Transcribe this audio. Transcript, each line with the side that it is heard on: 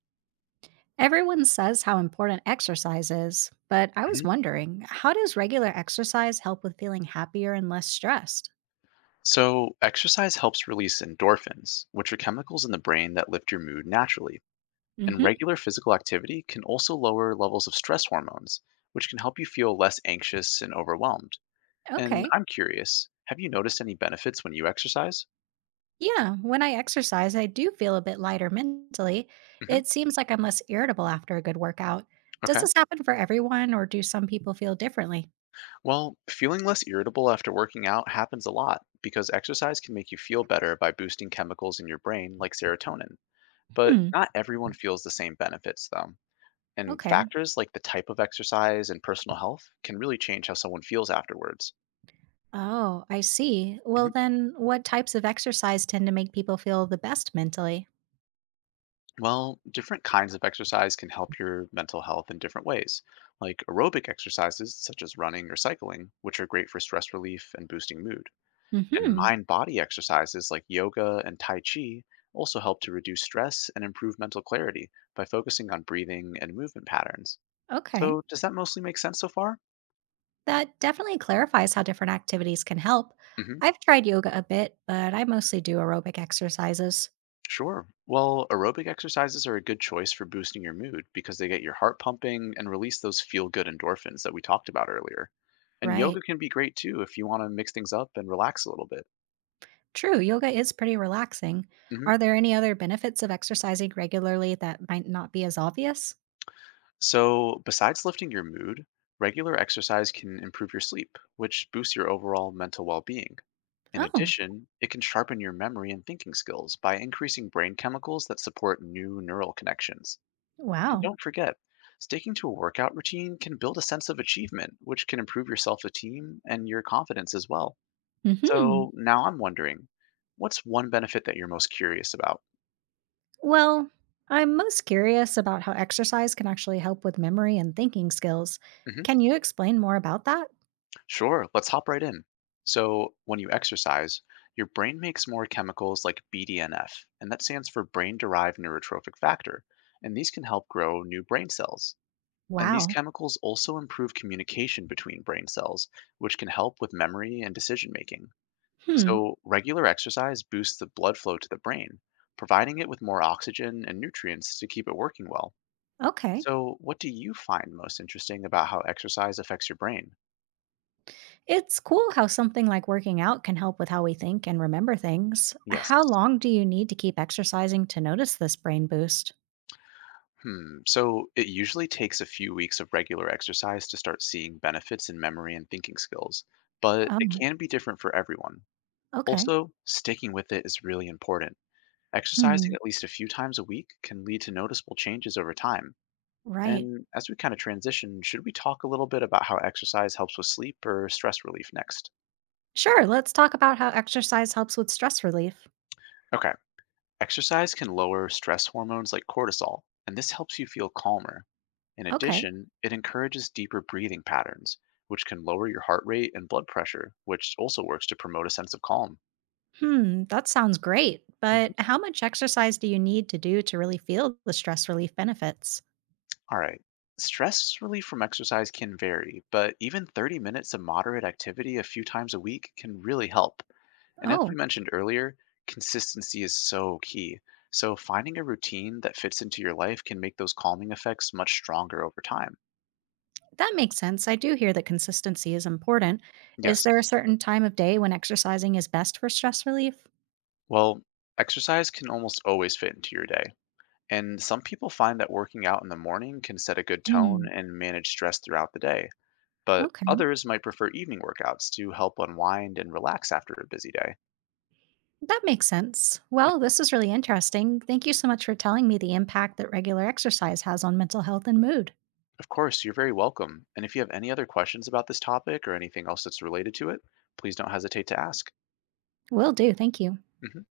right: Everyone says how important exercise is, but I was
left: Mhm.
right: wondering, how does regular exercise help with feeling happier and less stressed?
left: So, exercise helps release endorphins, which are chemicals in the brain that lift your mood naturally. And
right: Hmm.
left: regular physical activity can also lower levels of stress hormones, which can help you feel less anxious and overwhelmed. And
right: Okay.
left: I'm curious, have you noticed any benefits when you exercise?
right: Yeah, when I exercise, I do feel a bit lighter mentally.
left: Hmm.
right: It seems like I'm less irritable after a good workout. Does
left: Okay.
right: this happen for everyone, or do some people feel differently?
left: Well, feeling less irritable after working out happens a lot because exercise can make you feel better by boosting chemicals in your brain like serotonin. But
right: Hmm.
left: not everyone feels the same benefits, though. And
right: Okay.
left: factors like the type of exercise and personal health can really change how someone feels afterwards.
right: Oh, I see. Well,
left: Mhm.
right: then, what types of exercise tend to make people feel the best mentally?
left: Well, different kinds of exercise can help your mental health in different ways, like aerobic exercises such as running or cycling, which are great for stress relief and boosting mood. And
right: Hmm.
left: mind body exercises like yoga and Tai Chi also help to reduce stress and improve mental clarity by focusing on breathing and movement patterns.
right: Okay.
left: So, does that mostly make sense so far?
right: That definitely clarifies how different activities can help.
left: Mhm.
right: I've tried yoga a bit, but I mostly do aerobic exercises.
left: Sure. Well, aerobic exercises are a good choice for boosting your mood because they get your heart pumping and release those feel good endorphins that we talked about earlier. And
right: Right.
left: yoga can be great too if you want to mix things up and relax a little bit.
right: True, yoga is pretty relaxing.
left: Hmm.
right: Are there any other benefits of exercising regularly that might not be as obvious?
left: So, besides lifting your mood, regular exercise can improve your sleep, which boosts your overall mental well being. In
right: Oh,
left: addition, it can sharpen your memory and thinking skills by increasing brain chemicals that support new neural connections. And
right: wow.
left: don't forget, sticking to a workout routine can build a sense of achievement, which can improve your self esteem and your confidence as well.
right: Mhm.
left: So now I'm wondering, what's one benefit that you're most curious about?
right: Well, I'm most curious about how exercise can actually help with memory and thinking skills.
left: Hmm.
right: Can you explain more about that?
left: Sure, let's hop right in. So, when you exercise, your brain makes more chemicals like BDNF, and that stands for brain derived neurotrophic factor. And these can help grow new brain cells. And these
right: Wow.
left: chemicals also improve communication between brain cells, which can help with memory and decision making.
right: Hmm.
left: So, regular exercise boosts the blood flow to the brain, providing it with more oxygen and nutrients to keep it working well.
right: Okay.
left: So, what do you find most interesting about how exercise affects your brain?
right: It's cool how something like working out can help with how we think and remember things.
left: Yes.
right: How long do you need to keep exercising to notice this brain boost?
left: Hmm. So, it usually takes a few weeks of regular exercise to start seeing benefits in memory and thinking skills, but it
right: Oh,
left: can be different for everyone.
right: okay.
left: Also, sticking with it is really important. Exercising
right: Hmm.
left: at least a few times a week can lead to noticeable changes over time.
right: Right.
left: And as we kind of transition, should we talk a little bit about how exercise helps with sleep or stress relief next?
right: Sure. Let's talk about how exercise helps with stress relief.
left: Okay. Exercise can lower stress hormones like cortisol, and this helps you feel calmer. In
right: Okay.
left: addition, it encourages deeper breathing patterns, which can lower your heart rate and blood pressure, which also works to promote a sense of calm.
right: Hmm. That sounds great. But how much exercise do you need to do to really feel the stress relief benefits?
left: All right. Stress relief from exercise can vary, but even 30 minutes of moderate activity a few times a week can really help. And as we
right: Oh,
left: mentioned earlier, consistency is so key. So finding a routine that fits into your life can make those calming effects much stronger over time.
right: that makes sense. I do hear that consistency is important. Is there
left: Yes.
right: a certain time of day when exercising is best for stress relief?
left: Well, exercise can almost always fit into your day. And some people find that working out in the morning can set a good tone
right: Hmm.
left: and manage stress throughout the day. But
right: Okay.
left: others might prefer evening workouts to help unwind and relax after a busy day.
right: That makes sense. Well, this is really interesting. Thank you so much for telling me the impact that regular exercise has on mental health and mood.
left: Of course, you're very welcome. And if you have any other questions about this topic or anything else that's related to it, please don't hesitate to ask.
right: Will do. Thank you.
left: Mhm.